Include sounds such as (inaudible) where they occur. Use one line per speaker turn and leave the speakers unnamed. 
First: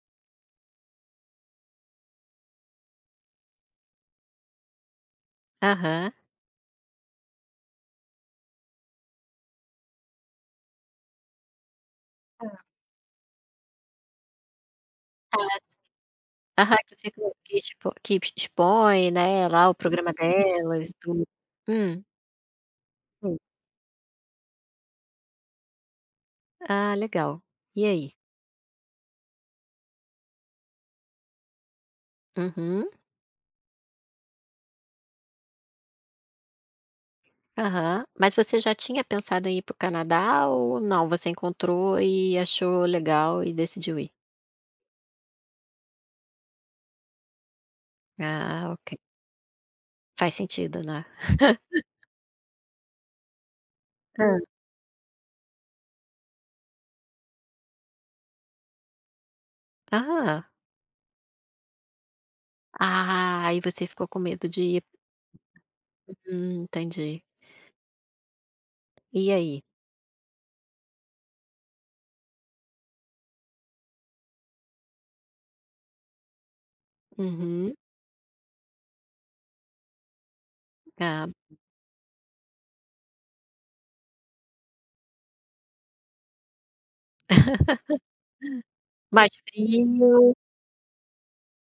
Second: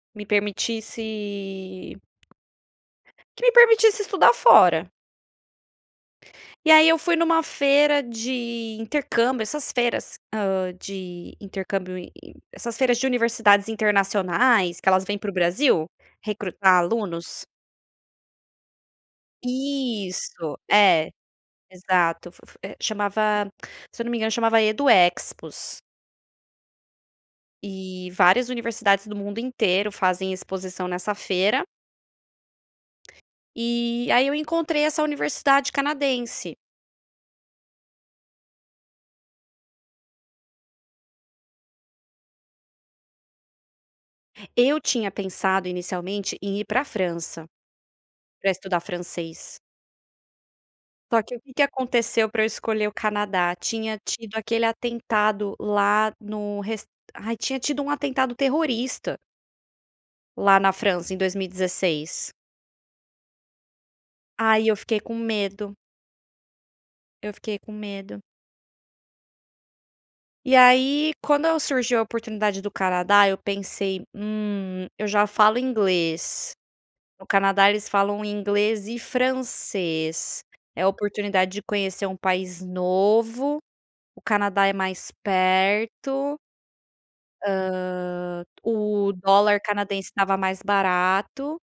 Me permitisse Que me permitisse estudar fora.
Aham.
E aí, eu fui em uma feira de intercâmbio, essas feiras, hã, de intercâmbio int int
Hã.
essas feiras de universidades internacionais, que elas vêm para o
(unintelligible)
Brasil, recrutar
Aham, que fica,
alunos.
que tipo que tipo que te expõe, né, lá, o programa
Isso.
delas,
É,
do Hum.
exato. Fo fo é
Sim.
chamava se eu não me engano chamava Edu Expos.
Ah legal, e
Eh
aí?
várias universidades do mundo inteiro fazem exposição nessa feira.
Uhum.
Eh, aí, eu encontrei essa universidade canadense.
Aham, mas você já tinha pensado em ir para o Canadá ou não, você encontrou e achou legal e decidiu ir?
Eu tinha pensado, inicialmente, em ir pra França. Pra
Ah
estudar
ok.
francês.
Faz sentido né? (laughs)
Só que o que que aconteceu pra eu escolher o Canadá. Tinha tido
Hã.
aquele atentado lá no res ai tinha tido um atentado terrorista.
Ah!
Lá na França em 2016.
Ah, e você ficou com medo de
Aí, eu
ir.
fiquei com medo.
Hum, entendi.
Eu fiquei com medo.
E aí?
E aí, quando eu surgiu a oportunidade do Canadá eu pensei: "Hum, eu já falo inglês, no Canadá
Uhum.
eles falam inglês e francês, é a
Aham.
oportunidade de conhecer um país novo, o Canadá é mais perto" "hã,
(laughs)
o
Mais
dólar canadense
frio.
estava mais barato".